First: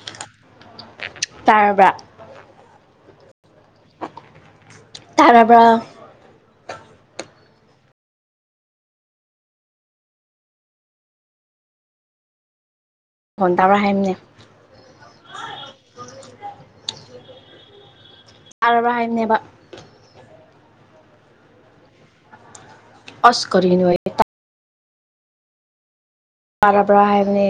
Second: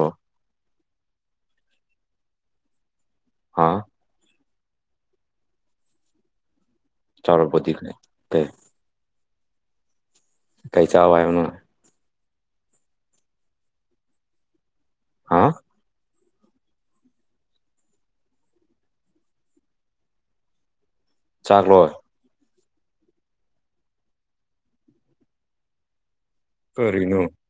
ꯑꯥ ꯇꯥꯔꯕ꯭ꯔꯥ ꯍꯥ ꯇꯥꯔꯕ꯭ꯔꯣ ꯆꯥꯎꯔꯄꯗꯤꯒꯤ ꯀꯩ ꯀꯩ ꯆꯥ ꯍꯥꯏꯕꯅꯣ ꯈꯣꯟ ꯇꯕ꯭ꯔꯥ ꯍꯥꯏꯕꯅꯦ ꯍꯥꯥ ꯇꯥꯔꯕ ꯍꯥꯏꯕꯅꯦꯕ ꯆꯥꯛꯂꯣꯏ ꯑꯁ ꯀꯔꯤꯅꯣ ꯑꯦ ꯇꯥꯔꯕ꯭ꯔ ꯀꯔꯤꯅꯣ ꯍꯥꯏꯕꯅꯦ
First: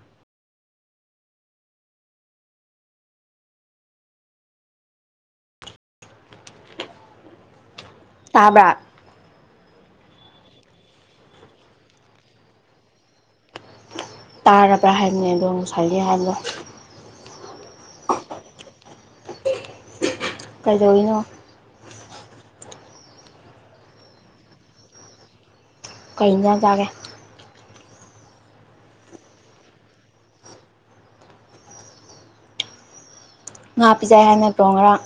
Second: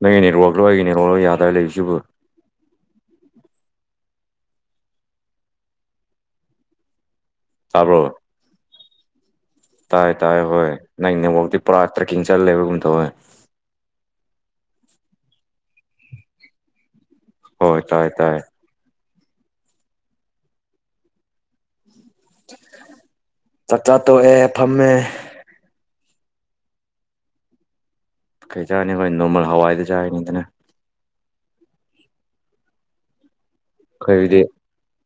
ꯅꯪꯒꯤ ꯅꯦꯠꯋꯥꯛꯂꯣ ꯑꯩꯒꯤ ꯅꯦꯠꯋꯥꯛ ꯂꯣ ꯌꯥꯗꯥ꯭ꯔ ꯂꯩꯔꯤꯁꯤꯕꯨ ꯇꯥꯕ꯭ꯔꯣ ꯇꯥꯕ꯭ꯔꯥ ꯇꯥꯏ ꯇꯥꯏ ꯍꯣꯏ ꯅꯪ ꯅꯦꯋꯥꯛꯇꯤ ꯄꯨꯔꯥ ꯇ꯭ꯔꯦꯛꯀꯤꯡ ꯆꯜꯂꯦꯕꯒꯨꯝ ꯇꯧꯋꯦ ꯇꯥꯔꯕ꯭ꯔꯥ ꯍꯥꯏꯕꯅꯤ ꯑꯗꯣ ꯉꯁꯥꯏꯒꯤ ꯍꯥꯏꯕꯗꯣ ꯍꯣꯏ ꯇꯥꯏ ꯇꯥꯏ ꯀꯗꯧꯔꯤꯅꯣ ꯆꯛꯆꯥ ꯇꯣꯛ ꯑꯦ ꯐꯝꯃꯦ ꯀꯩ ꯏꯟꯁꯥꯡ ꯆꯥꯒꯦ ꯀꯩ ꯆꯥꯔꯤꯅꯤ ꯑꯩꯈꯣꯏ ꯅꯣꯃꯪ ꯍꯋꯥꯏꯗꯣ ꯆꯥꯔꯅꯤꯗꯅ ꯉꯥ ꯄꯤꯖꯩ ꯍꯥꯏ ꯑꯩꯈꯣꯏꯒꯤꯗꯤ ꯅꯠꯇ꯭ꯔꯣ ꯉꯔꯥꯡ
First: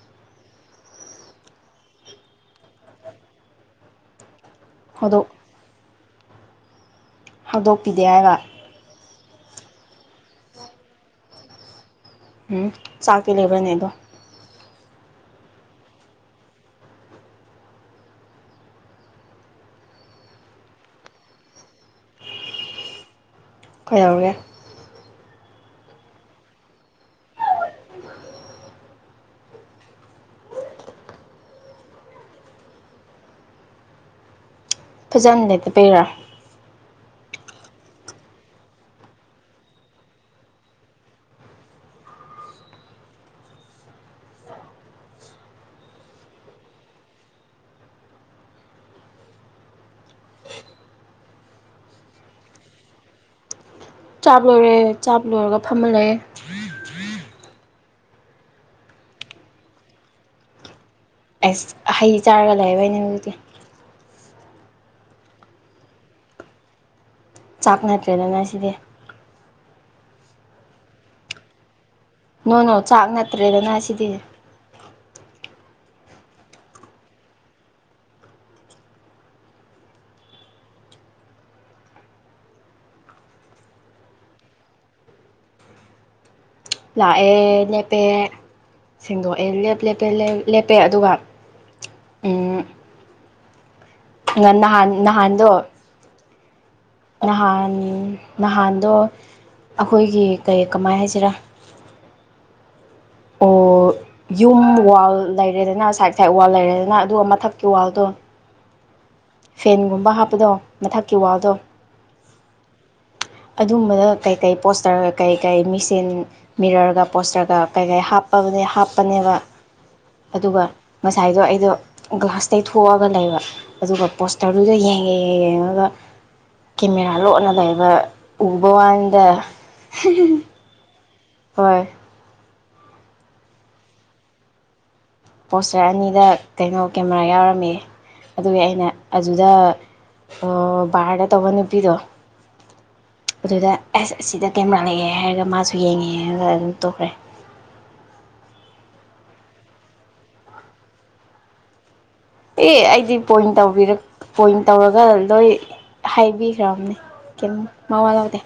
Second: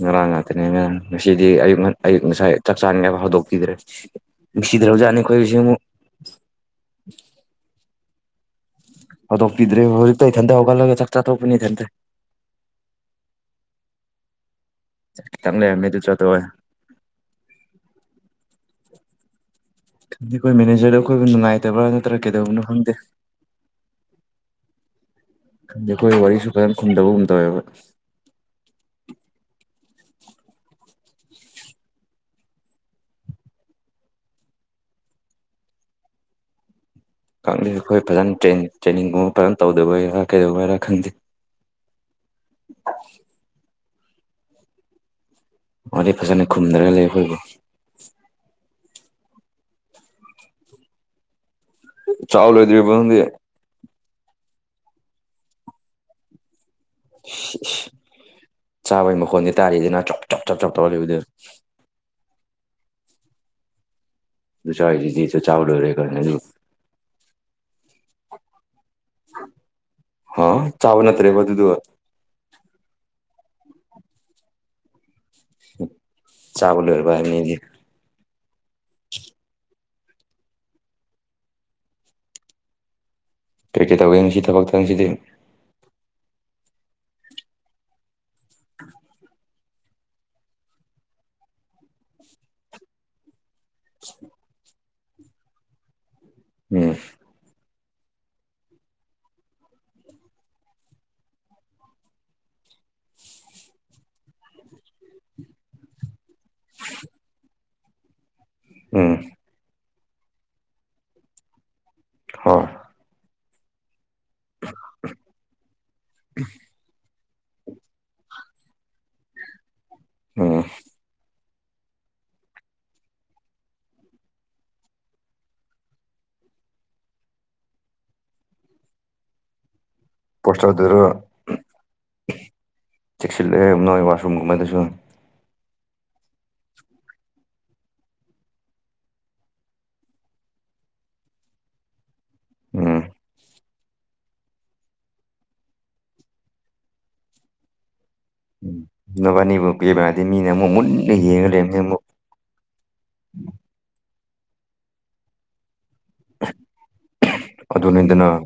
ꯉꯔꯥꯡ ꯉꯥꯛꯇꯅꯦ ꯉꯔꯥꯡ ꯉꯁꯤꯗꯤ ꯑꯌꯨ ꯑꯌꯨꯛ ꯉꯁꯥꯏ ꯆꯥꯛ ꯆꯥꯅꯤꯡꯕ ꯍꯧꯗꯣꯛꯄꯤꯗ꯭ꯔꯦ ꯅꯨꯡꯁꯤꯗ꯭ꯔꯕꯖꯥꯠꯅꯤ ꯍꯧꯗꯣꯛ ꯑꯩꯈꯣꯏꯁꯦ ꯑꯃꯨꯛ ꯍꯧꯗꯣꯛꯄꯤꯗꯦ ꯍꯥꯏꯕ ꯍꯗꯣꯛꯄꯤꯗ꯭ꯔꯦ ꯍꯧꯖꯤꯛꯇ ꯏꯊꯟꯇ ꯍꯧꯒꯜꯂꯒ ꯆꯥꯛ ꯆꯥꯛ ꯊꯣꯛꯄꯅꯤ ꯏꯊꯟꯇ ꯎꯝ ꯆꯥꯛꯇꯤ ꯂꯩꯕ꯭ꯔꯅꯦꯗꯣ ꯈꯤꯇꯪ ꯂꯩꯔꯝꯃꯦ ꯅꯗꯨ ꯆꯥꯊꯣꯛꯑꯦ ꯈꯪꯗꯦ ꯑꯩꯈꯣꯏ ꯃꯦꯅꯦꯖꯔꯗ ꯑꯩꯈꯣꯏꯕꯨ ꯅꯨꯡꯉꯥꯏꯇꯕ꯭ꯔꯥ ꯀꯩꯗꯧꯕꯅꯣ ꯈꯪꯗꯦ ꯀꯧꯗꯧꯔꯦ ꯑꯩꯈꯣꯏ ꯋꯥꯔꯤꯁꯨ ꯀꯦꯝ ꯈꯨꯝꯗꯕꯒꯨꯝ ꯇꯧꯋꯦꯕ ꯐꯖꯅ ꯂꯩꯇꯕꯩꯔꯥ ꯈꯪꯗꯦ ꯑꯩꯈꯣꯏ ꯐꯖꯅ ꯇ꯭ꯔꯦ ꯇ꯭ꯔꯦꯟꯅꯤꯡꯒꯨꯝꯕ ꯐꯖꯅ ꯇꯧꯗꯕꯩꯔꯥ ꯀꯩꯗꯧꯕꯒꯤꯔꯥ ꯈꯪꯗꯦ [inaudible] ꯋꯥꯔꯤ ꯐꯖꯅ ꯈꯨꯝꯅꯔꯒ ꯂꯩ ꯑꯩꯈꯣꯏꯕꯨ ꯆꯥꯛ ꯂꯣꯏꯗꯔꯤꯕ ꯅꯪꯗꯤ ꯆꯥꯕ ꯂꯣꯏꯔꯦ ꯆꯥꯕ ꯂꯣꯏꯔꯒ ꯐꯝꯃ ꯂꯩꯌꯦ ꯏꯁ ꯏꯁ ꯆꯥꯕꯒꯤ ꯃꯈꯣꯟꯗꯤ ꯇꯥꯔꯤꯗꯅ ꯆꯞ ꯆꯞ ꯆꯞ ꯆꯞ ꯇꯧꯔꯂꯩꯕꯗꯨ ꯑꯁ ꯍꯩ ꯆꯥꯔꯒ ꯂꯩꯌꯦꯕꯩꯅꯦ ꯍꯧꯖꯤꯛꯇꯤ ꯑꯗꯨ ꯆꯥꯏꯗꯨꯗꯤ ꯆꯥꯛ ꯆꯥꯕ ꯂꯣꯏꯔꯦ ꯀꯥꯏꯟ ꯍꯥꯏꯅꯣ ꯆꯥꯛ ꯅꯠꯇ꯭ꯔꯦꯗꯅ ꯁꯤꯗꯤ ꯍꯥ ꯆꯥꯕ ꯅꯠꯇ꯭ꯔꯦꯕ ꯗꯨꯗꯨ ꯅꯣꯅꯣ ꯆꯥꯛ ꯅꯠꯇ꯭ꯔꯦꯗꯅ ꯁꯤꯗꯤ ꯆꯥꯕ ꯂꯣꯔꯕ ꯍꯥꯏꯕꯅꯤ ꯑꯩꯗꯤ ꯀ꯭ꯔꯤꯀ꯭ꯔꯤ ꯇꯧꯒꯦ ꯉꯁꯤ ꯊꯕꯛꯇ ꯉꯁꯤꯗꯤ ꯂꯥꯛꯑꯦ ꯂꯦꯞꯄꯦ ꯁꯦꯡꯗꯣꯛꯑꯦ ꯂꯦꯞꯄꯦ ꯂꯦꯞꯄꯦ ꯂꯦꯞꯄꯦ ꯑꯗꯨꯒ ꯎꯝ ꯉ ꯅꯍꯥꯟ ꯅꯍꯥꯟꯗꯣ ꯎꯝ ꯅꯍꯥꯟ ꯅꯍꯥꯟꯗꯣ ꯑꯩꯈꯣꯏꯒꯤ ꯀꯩ ꯀꯃꯥꯏ ꯍꯥꯏꯁꯤꯔꯥ [inaudible] ꯑꯣ ꯌꯨꯝ ꯋꯥꯜ ꯂꯩꯔꯦꯗꯅ ꯁꯥꯏꯠ ꯁꯥꯏꯠ ꯋꯥꯜ ꯂꯩꯔꯦꯗꯅ ꯑꯗꯨꯒ ꯃꯊꯛꯀꯤ ꯋꯥꯜꯗꯣ ꯎꯝ ꯇꯤꯟꯒꯨꯝꯕ ꯍꯥꯞꯄꯗꯣ ꯃꯊꯛꯀꯤ ꯋꯥꯜꯗꯣ ꯍꯣꯢ ꯑꯗꯨꯝꯕꯗ ꯀꯩꯀꯩ ꯄꯣꯁꯇꯔꯒ ꯀꯩꯀꯩ ꯃꯤꯁꯤꯟ ꯃꯤꯔꯔꯒ ꯄꯣꯁꯇꯔꯒ ꯀꯩꯀꯩ ꯍꯥꯞꯄꯅꯦ ꯍꯥꯞꯄꯅꯦꯕ ꯎꯝ ꯑꯗꯨꯒ ꯉꯁꯥꯏꯗꯣ ꯑꯩ ꯑꯗꯨꯗꯣ ꯒ꯭ꯂꯥꯁ ꯇꯩꯊꯣꯛꯑꯒ ꯂꯩꯕ ꯑꯗꯨꯒ ꯄꯣꯁꯇꯔꯗꯨꯗ ꯌꯦꯡꯉꯦ ꯌꯦꯡꯉꯒ ꯀꯦꯃꯦꯔꯥ ꯂꯣꯟꯠꯅ ꯂꯩꯕ ꯎꯕ ꯋꯥꯥꯅꯤꯗ ꯄꯣꯁꯇꯔꯗꯨꯔ ꯍꯣꯏ ꯆꯦꯛꯁꯤꯂꯨꯍꯦ ꯅꯣꯢ ꯋꯥꯁꯔꯨꯝ ꯒꯨꯝꯕꯗꯁꯨ ꯄꯣꯁꯇꯔ ꯑꯅꯤꯗ ꯀꯩꯅꯣ ꯀꯦꯃꯦꯔꯥ ꯌꯥꯎꯔꯝꯃꯤ ꯑꯗꯨꯒꯤ ꯑꯩꯅ ꯑꯗꯨꯗ ꯕꯥꯔꯗ ꯇꯧꯕ ꯅꯨꯄꯤꯗꯣ ꯎꯝ ꯑꯗꯨꯗ ꯑꯦꯁ ꯑꯁꯤꯗ ꯀꯦꯃꯦꯔꯥ ꯂꯑꯦ ꯍꯥꯏꯔꯒ ꯃꯥꯁꯨ ꯌꯦꯡꯉꯦ ꯑꯗꯨꯒ ꯑꯗꯨꯝ ꯇꯣꯛꯈ꯭ꯔꯦ ꯅꯕꯥꯅꯤꯕꯨ ꯀꯦꯃꯦꯔꯥꯗꯩ ꯃꯤꯅ ꯑꯃꯨꯛ ꯃꯨꯅ ꯌꯦꯡꯉ ꯂꯩꯔꯝꯅꯤ ꯑꯃꯨꯛ ꯑꯦ ꯑꯩꯗꯤ ꯄꯣꯏꯟ ꯇꯧꯕꯤꯔ ꯄꯣꯏꯟ ꯇꯧꯔꯒ ꯂꯣꯏ ꯍꯥꯏꯕꯤꯈ꯭ꯔꯕꯅꯦ ꯀꯦꯝ ꯃꯋꯥ ꯂꯧꯗꯦ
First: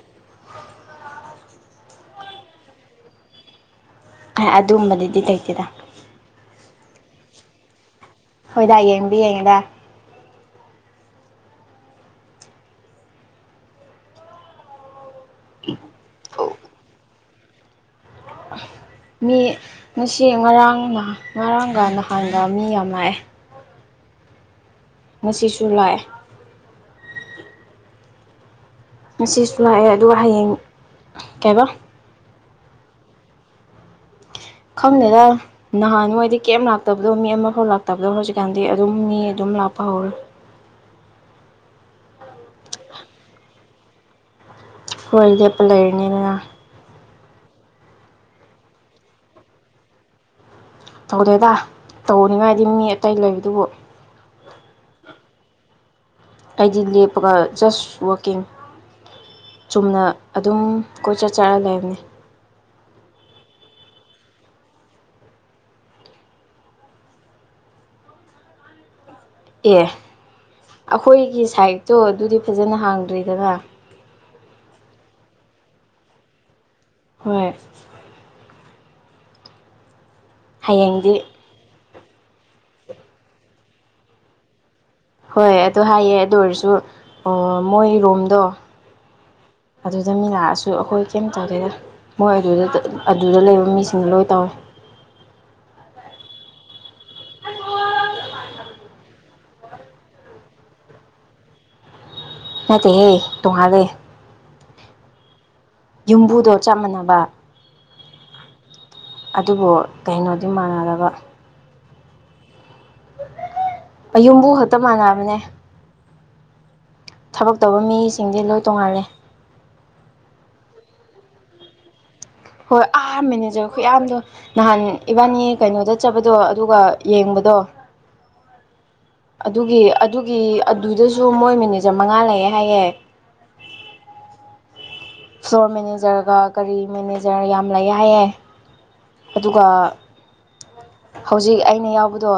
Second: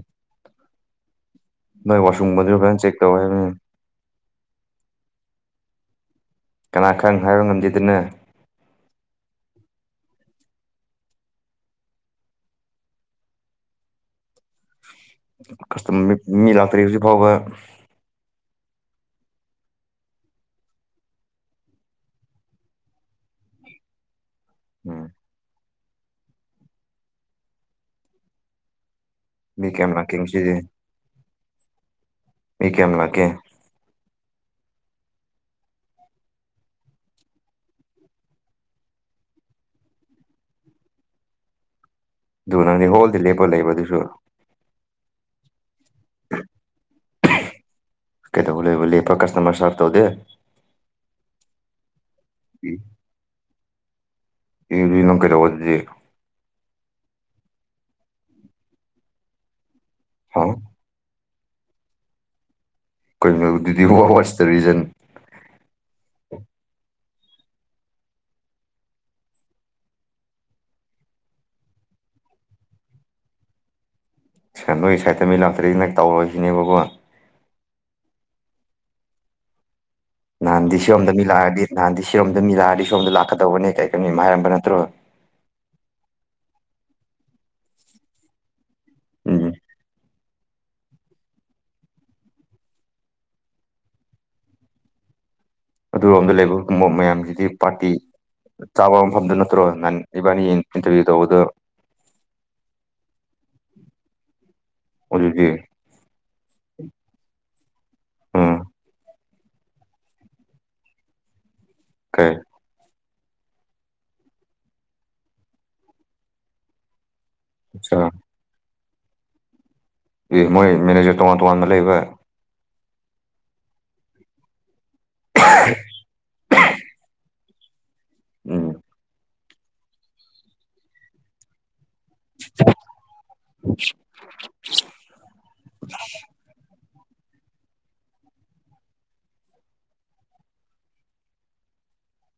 ꯅꯣꯢ ꯋꯥꯁꯔꯨꯝꯒꯗꯣ ꯐꯖꯅ ꯆꯦꯛ ꯇꯧ ꯍꯥꯏꯕꯅꯦ ꯑꯗꯨꯒꯝꯕꯗꯨꯗꯤ ꯂꯩꯇꯦꯗ ꯀꯅꯥ ꯈꯪ ꯍꯥꯏꯕ ꯉꯝꯗꯦꯗꯅ ꯃꯤꯗ ꯌꯦꯡꯗꯤ ꯌꯦꯡꯉꯤꯗ ꯀꯁꯇꯝ ꯃꯤ ꯂꯥꯛꯇ꯭ꯔꯤ ꯍꯧꯖꯤꯛ ꯐꯥꯎꯕ [inaudible] ꯃꯤ ꯉꯁꯤ ꯉꯔꯥꯡ ꯉꯔꯥꯡꯒ ꯅꯍꯥꯟꯒ ꯃꯤ ꯌꯥꯝ ꯂꯥꯛꯑꯦ ꯎꯝ ꯉꯁꯤꯁꯨ ꯂꯥꯛꯑꯦ ꯉꯁꯤꯁꯨ ꯃꯤ ꯂꯥꯛꯑꯦ ꯀꯌꯥꯝ ꯂꯥꯛꯀꯦ ꯑꯗꯨꯒ ꯍꯌꯦꯡ ꯉꯁꯤꯗꯤ ꯀꯩꯕ ꯃꯤ ꯀꯌꯤꯝ ꯂꯥꯀꯦ ꯈꯪꯗꯦꯗ ꯅꯍꯥꯟꯋꯥꯏꯗꯤ ꯀꯩꯝ ꯂꯥꯛꯇꯕꯗꯣ ꯃꯤ ꯑꯃꯐꯥꯎ ꯂꯥꯛꯇꯕꯗꯣ ꯍꯧꯖꯤꯛꯀꯥꯟꯗꯤ ꯑꯗꯨꯝ ꯃꯤ ꯑꯗꯨꯝ ꯂꯥꯛ [unintelligible] [inaudible] ꯑꯗꯨ ꯅꯪꯗꯤ ꯍꯣꯜꯗ ꯂꯦꯞꯄ ꯂꯩꯕꯗꯨꯁꯨ ꯍꯣꯢ ꯂꯦꯞꯄ ꯂꯩꯔꯤꯅꯤꯗꯅ ꯀꯩꯗꯧꯕ ꯂꯩꯕꯨ ꯂꯦꯞꯄ ꯀꯁꯇꯃꯔ ꯁꯥꯔꯚ ꯇꯧꯗꯦ ꯇꯧꯗꯦꯗ ꯇꯧꯅꯤꯉꯥꯏꯗꯤ ꯃꯤ ꯑꯇꯩ ꯂꯩꯕꯗꯨꯕꯨ ꯏ ꯕꯤꯗꯨꯅ ꯀꯩꯗꯧꯕ ꯑꯗꯨꯗꯤ ꯍꯥꯏꯗꯤ ꯂꯦꯞꯄꯒ ꯖꯁ ꯋꯥꯛꯀꯤꯡ ꯆꯨꯝꯅ ꯍꯥ ꯑꯗꯨꯝ ꯀꯣꯏ ꯆꯠ ꯆꯠꯂ ꯂꯩꯕꯅꯦ ꯀꯩꯅꯣ ꯑꯗꯨꯗꯤ ꯔꯤꯖꯟ ꯑꯦ ꯑꯩꯈꯣꯏꯒꯤ ꯁꯥꯏꯠꯇꯣ ꯑꯗꯨꯗꯤ ꯐꯖꯅ ꯍꯥꯡꯗ꯭ꯔꯤꯗꯅ ꯁꯦꯟꯗꯣꯏ ꯁꯥꯏꯠꯇ ꯃꯤ ꯂꯥꯛꯇ꯭ꯔꯤ ꯅꯪ ꯇꯧꯔꯁꯤꯅꯦꯕꯀꯣ ꯍꯣꯏ ꯅꯍꯥꯟꯗꯤ ꯁꯤꯔꯣꯝꯗ ꯍꯌꯦꯡꯗꯤ ꯃꯤ ꯂꯥꯛꯑꯗꯤ ꯅꯍꯥꯟꯗꯤ ꯁꯤꯔꯣꯝꯗ ꯃꯤ ꯂꯥꯛꯑꯗꯤ ꯁꯣꯝꯗ ꯂꯥꯛꯀꯗꯧꯕꯅꯦ ꯀꯩ ꯀꯩꯅꯣ ꯍꯥꯏꯔꯝꯕ ꯅꯠꯇ꯭ꯔꯣ ꯍꯣꯏ ꯑꯗꯨ ꯍꯥꯏꯌꯦ ꯑꯗꯨ ꯑꯣꯏꯔꯁꯨ ꯃꯣꯏ ꯔꯣꯝꯗꯣ ꯎꯝ ꯑꯗꯨꯗ ꯃꯤ ꯂꯥꯛꯑꯁꯨ ꯑꯈꯣꯏ ꯀꯩꯝ ꯇꯧꯗꯦꯗ ꯃꯣꯏ ꯑꯗꯨꯗ ꯑꯗꯨꯗ ꯂꯩꯕ ꯃꯤꯁꯤꯡ ꯂꯣꯏ ꯇꯧꯋꯦ ꯑꯗꯨꯔꯣꯝꯗ ꯂꯩꯕ ꯒꯨꯝꯕ ꯃꯌꯥꯝꯖꯤꯗꯤ ꯄꯥꯇꯤ ꯆꯥꯕ ꯃꯐꯝꯗꯨ ꯅꯠꯇ꯭ꯔꯣ ꯅꯥꯟ ꯏꯕꯥꯅꯤ ꯏꯟꯇꯔꯚꯤꯌꯨ ꯇꯧꯕꯗꯣ ꯅꯠꯇꯦ ꯍꯦ ꯇꯣꯉꯥꯜꯂꯦ ꯑꯗꯨꯗꯤ ꯌꯨꯝꯕꯨꯗꯣ ꯆꯞ ꯃꯥꯟꯅꯕ ꯎꯝ ꯑꯗꯨꯕꯨ ꯀꯩꯅꯣꯗꯤ ꯃꯥꯟꯅꯗꯕ ꯀꯩ ꯑ ꯌꯨꯝꯕꯨ ꯈꯛꯇ ꯃꯥꯟꯅꯕꯅꯦ ꯊꯕꯛ ꯇꯧꯕ ꯑꯆꯥ ꯃꯤꯁꯤꯡꯗꯤ ꯂꯣꯏ ꯇꯣꯡꯉꯥꯜꯂꯦ ꯃꯣꯏ ꯃꯦꯅꯦꯖꯔ ꯇꯣꯉꯥꯟ ꯇꯣꯉꯥꯟꯅ ꯂꯩꯕ ꯍꯣꯏ ꯑꯥ ꯃꯦꯅꯦꯖꯔ ꯈꯨꯌꯥꯝꯗꯣ ꯅꯍꯥꯟ ꯏꯕꯥꯅꯤ ꯀꯩꯅꯣꯗ ꯆꯠꯄꯗꯣ ꯑꯗꯨꯒ ꯌꯦꯡꯕꯗ ꯗꯣ ꯎꯝ ꯑꯗꯨꯒꯤ ꯑꯗꯨꯒꯤ ꯑꯗꯨꯗꯖꯨ ꯃꯣꯏ ꯃꯦꯅꯦꯖꯔ ꯃꯉꯥ ꯂꯩꯌꯦ ꯍꯥꯏꯌꯦ ꯐ꯭ꯂꯣꯔ ꯃꯦꯅꯦꯖꯔꯒ ꯀꯔꯤ ꯃꯦꯅꯦꯖꯔ ꯌꯥꯝ ꯂꯩꯌꯦ ꯍꯥꯏꯑꯦ ꯑꯗꯨꯒ ꯍꯧꯖꯤꯛ ꯑꯩꯅ ꯌꯥꯎꯕꯗꯣ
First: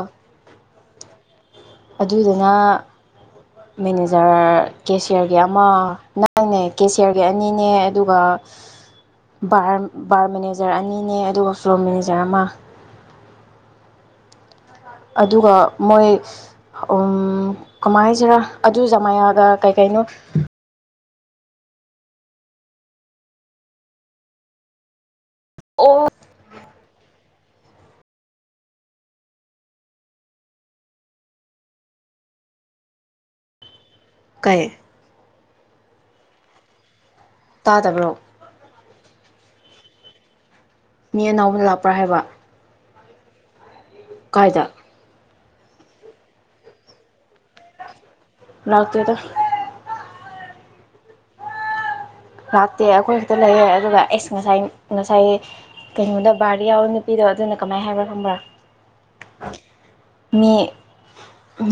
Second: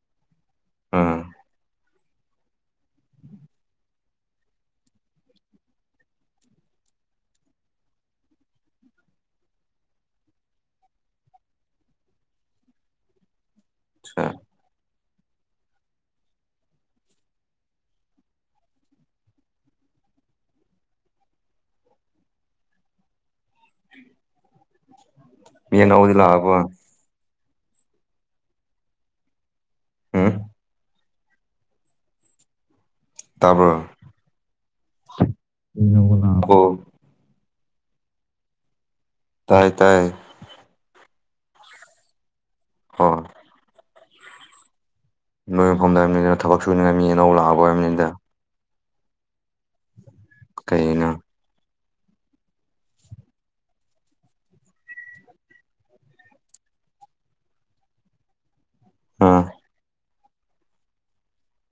ꯑꯝ ꯑꯗꯨꯗꯨꯅꯥ ꯃꯦꯅꯦꯖꯔ ꯀꯦꯁꯤꯌꯥꯔꯒꯤ ꯑꯃ ꯅꯪꯅꯦ ꯀꯦꯁꯤꯌꯥꯔꯒꯤ ꯑꯅꯤꯅꯦ ꯑꯗꯨꯒ [inaudible] ꯕꯥꯔ ꯕꯥꯔ ꯃꯦꯅꯦꯖꯔ ꯑꯅꯤꯅꯦ ꯑꯗꯨꯒ ꯐ꯭ꯂꯣꯔ ꯃꯦꯅꯦꯖꯔ ꯑꯃ ꯑꯥ ꯑꯗꯨꯒ ꯃꯣꯏ ꯎꯝ ꯀꯃꯥꯏꯅ ꯍꯥꯏꯁꯤꯔꯥ ꯑꯗꯨꯖꯥꯃꯌꯥꯒ ꯀꯩꯀꯩꯅꯣ ꯌꯦꯟ ꯑꯣ ꯌꯧꯕꯗꯤ ꯂꯥꯛꯑꯕꯣ ꯎꯝ ꯇꯥꯕ꯭ꯔꯣ ꯀꯩ ꯑꯩ ꯂꯧꯕ ꯂꯥꯛꯑꯕꯣ ꯇꯥꯗꯕ꯭ꯔꯣꯡꯥ ꯇꯥꯏ ꯇꯥꯏꯌꯦ ꯃꯤ ꯑꯅꯧꯕ ꯂꯥꯛꯄ꯭ꯔꯥ ꯍꯥꯏꯕ ꯑꯣ ꯀꯥꯏꯗ ꯅꯣꯏ ꯃꯐꯝꯗ ꯍꯥꯏꯕꯅꯤ ꯀꯩꯅꯣ ꯊꯕꯛ ꯁꯨꯅꯤꯡꯉꯥꯏ ꯃꯤ ꯑꯅꯧ ꯂꯥꯛꯑꯕ ꯍꯥꯏꯕꯝꯅꯤꯗ ꯔꯥꯛꯇ꯭ꯔꯦꯗꯥ ꯀꯩꯒꯤꯅꯣ ꯂꯥꯛꯇꯦ ꯑꯈꯣꯏ ꯈꯛꯇ ꯂꯩꯌꯦ ꯑꯗꯨꯒ ꯑꯩꯁ ꯉꯁꯥꯏ ꯉꯁꯥꯏ ꯀꯩꯅꯣꯗ ꯕꯥꯔꯗ ꯌꯥꯎꯕ ꯅꯨꯄꯤꯗꯣ ꯑꯗꯨꯅ ꯀꯃꯥꯏ ꯍꯥꯏꯕ꯭ꯔꯥ ꯈꯪꯕ꯭ꯔꯥ ꯑꯥ ꯃꯤ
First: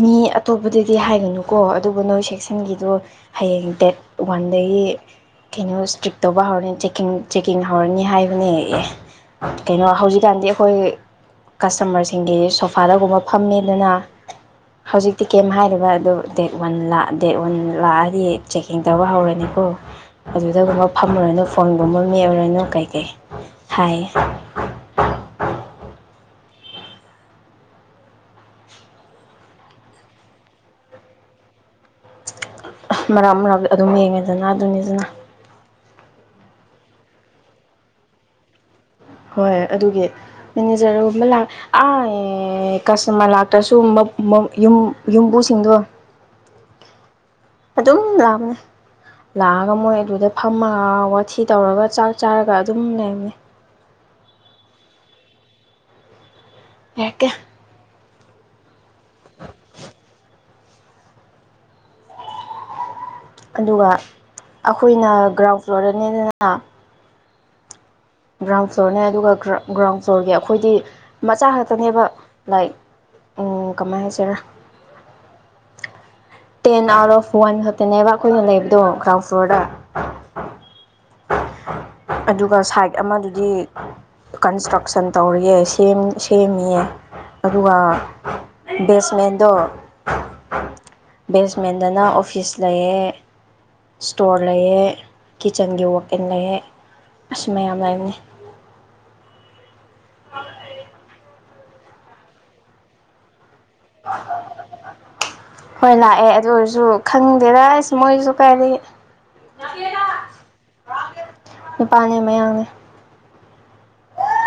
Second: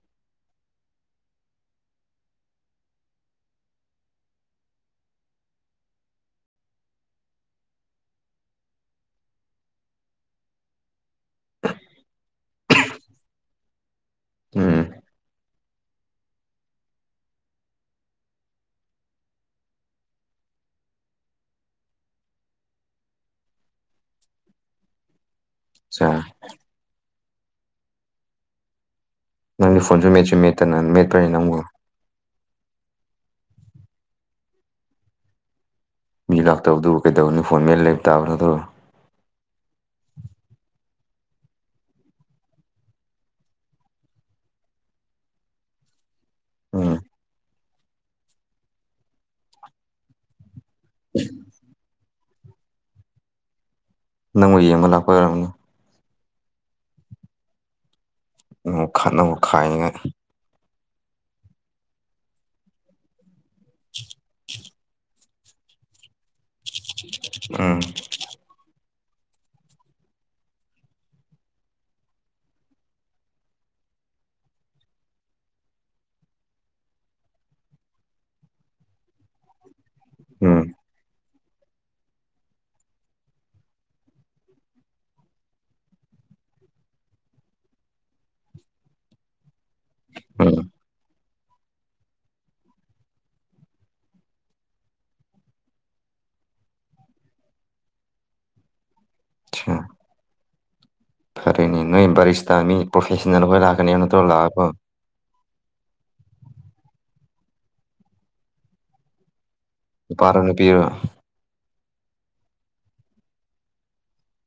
ꯃꯤ ꯑꯇꯣꯞꯄꯗꯗꯤ ꯍꯥꯏꯒꯅꯨꯀꯣ ꯑꯗꯨꯕꯨ ꯅꯣꯏ ꯁꯦꯛꯁꯟꯒꯤꯗꯣ ꯍꯌꯦꯡ ꯗꯦꯠ ꯋꯥꯟ ꯑꯗꯒꯤ ꯀꯩꯅꯣ ꯏꯁꯇ꯭ꯔꯤꯛ ꯇꯧꯕ ꯍꯧꯔꯅꯤ ꯆꯦꯛꯀꯤꯡ ꯆꯦꯛꯀꯤꯡ ꯍꯧꯔꯅꯤ ꯍꯥꯏꯕꯅꯦ ꯑꯦ ꯀꯩꯅꯣ ꯍꯧꯖꯤꯛꯀꯥꯟꯗꯤ ꯑꯩꯈꯣꯏ ꯀꯁꯇꯃꯔꯁꯤꯡꯒꯤ ꯁꯣꯐꯥꯗꯒꯨꯝꯕ ꯐꯝꯃꯦꯗꯅꯥ ꯎꯝ ꯍꯧꯖꯤꯛꯇꯤ ꯀꯩꯝ ꯍꯥꯏꯗꯕꯥ ꯑꯗꯨ ꯗꯦꯠ ꯋꯥꯟ ꯂꯥꯛ ꯗꯦꯠ ꯋꯥꯟ ꯂꯥꯛꯑꯗꯤ ꯆꯦꯛꯀꯤꯡ ꯇꯧꯕ ꯍꯧꯔꯅꯤꯀꯣ ꯑꯗꯨꯗꯒꯨꯝꯕ ꯐꯝꯃꯨꯔꯅꯨ ꯐꯣꯟꯒꯨꯝꯕ ꯃꯦꯠꯂꯨꯔꯅꯨ ꯀꯩꯀꯩ ꯍꯥꯏꯌꯦ ꯆꯥ ꯅꯪꯗꯤ ꯐꯣꯟꯁꯨ ꯃꯦꯠꯁꯨ ꯃꯦꯠꯇꯅ ꯃꯦꯠꯄ꯭ꯔꯅꯦ ꯅꯪꯕꯣ ꯃꯔꯛ ꯃꯔꯛ ꯑꯗꯨꯝ ꯌꯦꯡꯉꯦꯗꯅꯥ ꯑꯗꯨꯅꯤꯗꯅꯥ ꯃꯤ ꯂꯥꯛꯇꯕꯗꯨꯕꯨ ꯀꯩꯗꯧꯅꯤ ꯐꯣꯟ ꯃꯦꯠ ꯂꯩꯕ ꯇꯥꯕ ꯅꯗꯣ ꯃ ꯂꯥꯛ ꯑꯥꯏ ꯀꯁꯇꯃꯔ ꯂꯥꯛꯇ꯭ꯔꯁꯨ ꯃ ꯃ ꯌꯨꯝ ꯌꯨꯝꯕꯨꯁꯤꯡꯗꯣ ꯎꯝ ꯑꯗꯨꯝ ꯂꯥꯛꯕꯅꯦ ꯂꯥꯛꯑꯒ ꯃꯣꯏ ꯑꯗꯨꯗ ꯐꯝꯃꯒ ꯋꯥꯊꯤ ꯇꯧꯔꯒ ꯆꯥꯛ ꯆꯥꯔꯒ ꯑꯗꯨꯝ ꯂꯩꯕꯅꯦ ꯅꯪꯑꯣꯏ ꯌꯦꯡꯕ ꯂꯥꯛꯄ ꯑꯣꯏꯔꯝꯒꯅꯤ ꯌꯥꯔꯛꯀꯦ ꯈꯠꯅꯧ ꯈꯥꯏꯅꯤꯉꯥꯏ ꯑꯗꯨꯒ ꯑꯈꯣꯏꯅ ꯒ꯭ꯔꯥꯎꯟ ꯐ꯭ꯂꯣꯔꯗꯅꯤꯗꯅ ꯎꯝ ꯒ꯭ꯔꯥꯎꯟ ꯐ꯭ꯂꯣꯔꯅꯦ ꯑꯗꯨꯒ ꯒ꯭ꯔꯥꯎꯟ ꯐ꯭ꯂꯣꯔꯒꯤ ꯑꯩꯈꯣꯏꯗꯤ ꯃꯆꯥ ꯈꯛꯇꯅꯦꯕ ꯂꯥꯏꯛ ꯎꯝ ꯀꯃꯥꯏ ꯍꯥꯏꯁꯤꯔꯥ [inaudible] ꯇꯦꯟ ꯑꯥꯎꯠ ꯑꯣꯐ ꯋꯥꯟ ꯈꯇꯦꯜꯅꯦꯕ ꯑꯩꯈꯣꯏꯅ ꯂꯩꯕꯗꯣ ꯀ꯭ꯔꯥꯎꯟ ꯐ꯭ꯂꯣꯔꯗ ꯎꯝ ꯑꯗꯨꯒ ꯁꯥꯏꯠ ꯑꯃꯗꯨꯗꯤ ꯀꯟꯁꯇ꯭ꯔꯛꯁꯟ ꯇꯧꯔꯤꯌꯦ ꯁꯦꯝ ꯁꯦꯝꯃꯤꯌꯦ ꯑꯗꯨꯒ ꯕꯦꯠꯁꯃꯦꯟꯗꯣ ꯎꯝ ꯕꯦꯁꯃꯦꯟꯗꯅ ꯑꯣꯐꯤꯁ ꯂꯩꯌꯦ ꯁ꯭ꯇꯣꯔ ꯂꯩꯑꯦ ꯀꯤꯠꯆꯟꯒꯤ ꯋ ꯢꯟ ꯂꯩꯑꯦ ꯑꯁ ꯃꯌꯥꯝ ꯂꯩꯕꯅꯦ ꯑ ꯐꯔꯦꯅꯦ ꯅꯣꯏ ꯕꯔꯤꯁꯇꯃꯤ ꯄ꯭ꯔꯐꯦꯁꯅꯦꯜ ꯍꯣꯏ ꯂꯥꯛ ꯀꯅꯤꯍꯥꯏꯕꯗꯣ ꯂꯥꯛꯑꯕꯣ ꯑꯗꯨꯑꯣꯏꯔꯁꯨ ꯈꯪꯗꯦꯗ ꯑꯁ ꯃꯣꯏꯖꯨ ꯀꯥꯏꯗꯒꯤ ꯅꯨꯄꯥꯔꯣ ꯅꯨꯄꯤꯔꯣ ꯅꯨꯄꯥꯅꯦ ꯃꯌꯥꯡꯅꯦ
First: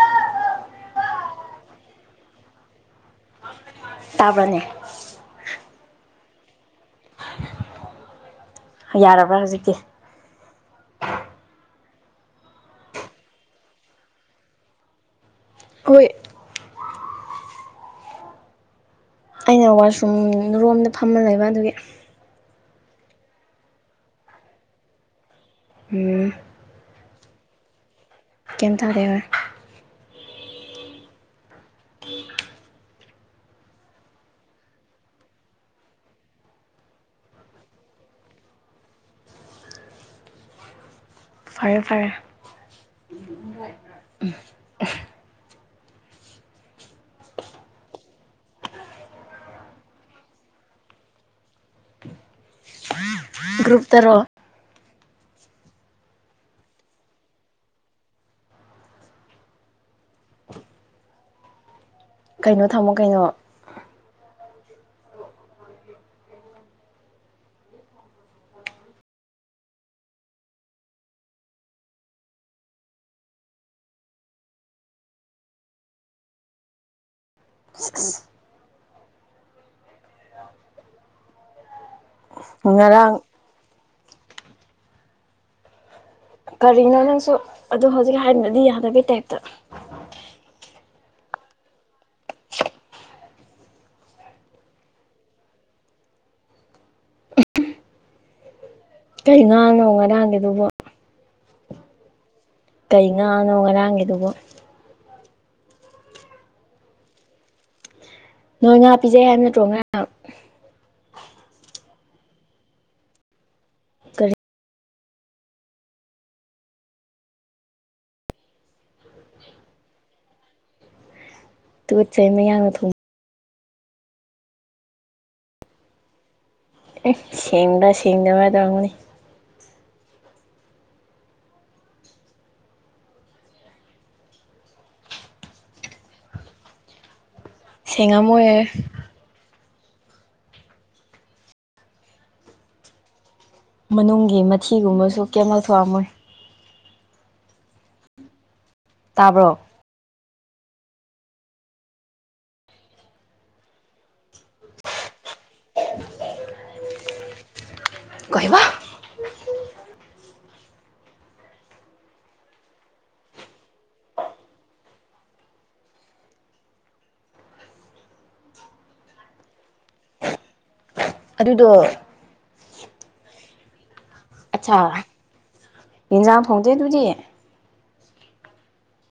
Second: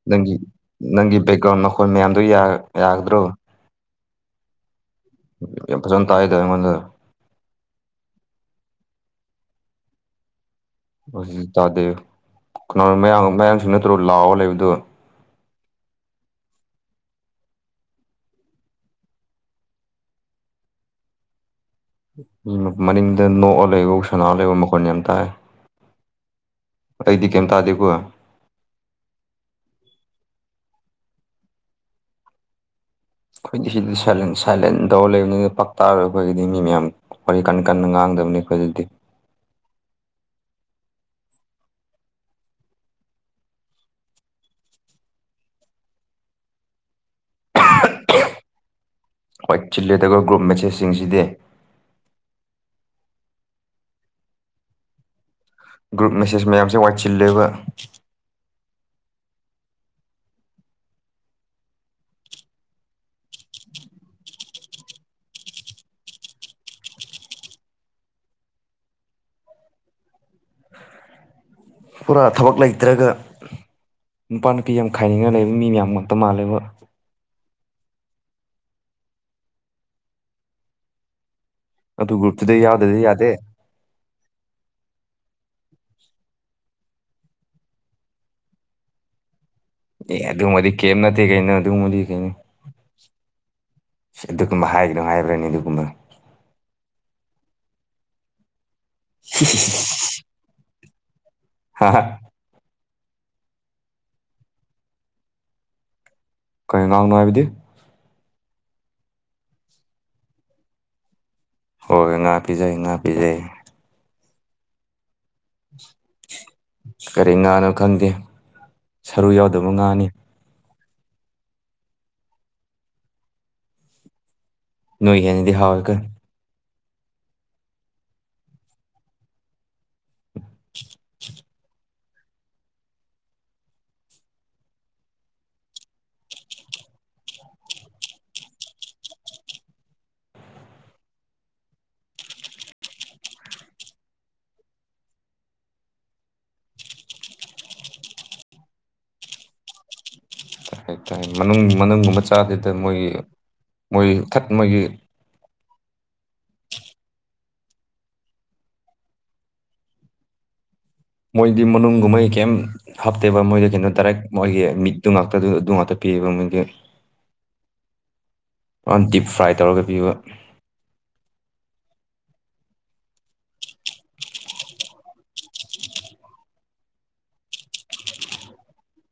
ꯅꯪꯒꯤ ꯅꯪꯒꯤ ꯕꯦꯛꯒ꯭ꯔꯥꯎꯟ ꯃꯈꯣꯏ ꯃꯌꯥꯝꯗꯣ ꯌꯥ ꯌꯥꯒꯗ꯭ꯔꯣ ꯇꯥꯕ꯭ꯔꯅꯦ ꯌꯥꯝ ꯐꯖꯅ ꯇꯥꯏꯗ ꯑꯩꯉꯣꯟꯗ ꯌꯥꯔꯕ꯭ꯔ ꯍꯧꯖꯤꯛꯇꯤ [unintelligible] ꯗꯤ ꯇꯥꯗꯦ ꯀꯅꯥꯅꯣ ꯃꯌꯥꯡ ꯃꯌꯥꯡꯁꯤꯡ ꯅꯠꯇ꯭ꯔꯣ ꯂꯥꯎꯔ ꯂꯩꯕꯗꯨ ꯍꯣꯏ ꯑꯩꯅ ꯋꯥꯁꯔꯨꯝ ꯔꯣꯝꯗ ꯐꯝꯃ ꯂꯩꯕ ꯑꯗꯨꯒꯤ ꯃꯅꯤꯡꯗ ꯅꯣꯛ ꯑ ꯂꯩꯕꯣ ꯁꯅꯥ ꯂꯩꯕꯣ ꯃꯈꯣꯟ ꯌꯥꯝ ꯇꯥꯏ ꯎꯝ ꯑꯩꯗꯤ ꯀꯩꯝ ꯇꯥꯗꯦꯀꯣ ꯀꯩꯝ ꯇꯥꯗꯦ ꯍꯣꯏ [unintelligible] ꯑꯩꯈꯣꯏꯗꯤ ꯁꯤꯗꯤ ꯁꯥꯏꯂꯦꯟ ꯁꯥꯏꯂꯦꯟ ꯇꯧꯔ ꯂꯩꯕꯅꯤꯅ ꯄꯥꯛ ꯇꯥꯔꯣꯢ ꯑꯩꯈꯣꯏꯒꯤꯗꯤ ꯃꯤ ꯃꯌꯥꯝ ꯋꯥꯔꯤ ꯀꯟ ꯀꯟꯅ ꯉꯥꯡ [unintelligible] ꯗꯝꯅꯦ ꯑꯈꯣꯏꯗꯗꯤ ꯐꯔꯦ ꯐꯔꯦ ꯎꯝ [unintelligible] [unintelligible] ꯋꯥꯏꯆꯤꯜꯂꯦꯗꯀꯣ ꯒ꯭ꯔꯨꯞ ꯃꯦꯁꯦꯁꯁꯤꯡꯁꯤꯗꯤ ꯒ꯭ꯔꯨꯨꯞ ꯇꯔꯣ ꯒ꯭ꯔꯨꯞ ꯃꯦꯁꯦꯁ ꯃꯌꯥꯝꯁꯦ ꯋꯥꯏꯆꯤꯜꯂꯦꯕ ꯀꯩꯅꯣ ꯊꯝꯃꯣ ꯀꯩꯅꯣ ꯄꯨꯔꯥ ꯊꯕꯛ ꯂꯩꯇ꯭ꯔꯒ ꯅꯨꯄꯥ ꯅꯨꯄꯤ ꯌꯥꯝ ꯈꯥꯏꯅꯤꯡꯉ ꯂꯩꯕ ꯃꯤ ꯃꯌꯥꯝ ꯉꯛꯇ ꯃꯥꯜꯂꯦꯕ [unintelligible] ꯑꯗꯨ ꯒ꯭ꯔꯨꯞꯇꯨꯗ ꯑꯩ ꯌꯥꯎꯗꯗꯤ ꯉꯔꯥꯡ ꯌꯥꯗꯦ ꯀꯔꯤꯅꯣ ꯅꯪꯁꯨ ꯑꯗꯨ ꯍꯧꯖꯤꯛ ꯍꯥꯏꯗ꯭ꯔꯗꯤ ꯌꯥꯗꯕꯒꯤ ꯇꯥꯏꯞꯇ ꯑꯦ ꯑꯗꯨꯒꯨꯝꯕꯗꯤ ꯀꯩꯝ ꯅꯠꯇꯦ ꯀꯩꯅꯣ ꯑꯗꯨꯒꯨꯝꯕꯗꯤ ꯀꯩꯅꯣ ꯑꯗꯨꯒꯨꯝꯕ ꯍꯥꯏꯒꯤꯅꯣ ꯍꯥꯏꯕ꯭ꯔꯅꯦ ꯑꯗꯨꯒꯨꯝꯕ ꯀꯩ ꯉꯥꯅꯣ ꯉꯔꯥꯡꯒꯤꯗꯨꯕꯣ ꯍꯥ ꯍ ꯀꯩ ꯉꯥꯅꯣ ꯉꯔꯥꯡꯒꯤꯗꯨꯕꯨ ꯀꯩ ꯉꯥꯡꯅꯣ ꯍꯥꯏꯕꯗꯤ ꯅꯣꯏ ꯉꯥ ꯄꯤꯖꯩ ꯍꯥꯏꯕ ꯅꯠꯇ꯭ꯔꯣ ꯉꯔꯥꯡ ꯍꯣꯏ ꯉꯥ ꯄꯤꯖꯩ ꯉꯥ ꯄꯤꯖꯩ ꯀꯔꯤ ꯀꯔꯤ ꯉꯥꯅꯣ ꯈꯪꯗꯦ ꯁꯔꯨ ꯌꯥꯎꯗꯕ ꯉꯥꯅꯤ ꯇꯨꯒꯠꯆꯩ ꯃꯌꯥꯡꯅ ꯊꯣꯡ ꯅꯣꯢ ꯍꯦꯟꯅꯗꯤ ꯍꯥꯎꯋꯦ ꯀꯣ [unintelligible] ꯁꯦꯡꯕ ꯁꯦꯡꯗꯕ꯭ꯔ ꯗꯣ [unintelligible] [inaudible] ꯁꯦꯡꯉꯝꯃꯣꯢꯌꯦ ꯃꯅꯨꯡꯒꯤ ꯃꯊꯤꯒꯨꯝꯕꯁꯨ ꯀꯩꯝ ꯂꯧꯊꯣꯛ ꯑꯝꯃꯣꯏ ꯇꯥꯕ꯭ꯔꯣ ꯇꯥꯢꯌꯦ ꯇꯥꯢ ꯃꯅꯨꯡ ꯃꯅꯨꯡꯒꯨꯝꯕ ꯆꯥꯗꯦꯗ ꯃꯣꯏꯒꯤ ꯃꯣꯏ ꯊꯠ ꯃꯣꯏꯒꯤ ꯀꯩꯕ ꯃꯣꯏꯗꯤ ꯃꯅꯨꯡꯒꯨꯝꯕꯩ ꯀꯩꯝ ꯍꯥꯞꯇꯦꯕ ꯃꯣꯏꯗ ꯀꯩꯅꯣ ꯗꯥꯏꯔꯦꯛ ꯃꯣꯏꯒꯤ ꯃꯤꯠꯇꯣ ꯉꯥꯛꯇꯗ ꯑꯗꯨ ꯉꯛꯇ ꯄꯤꯕ ꯃꯣꯢꯗꯤ [unintelligible] ꯗꯤꯞ ꯐ꯭ꯔꯥꯏ ꯇꯧꯔꯒ ꯄꯤꯕ ꯗꯣ ꯑꯆꯥꯥ ꯌꯤꯟꯖꯥꯡ ꯊꯣꯡꯗꯦ ꯑꯗꯨꯗꯤ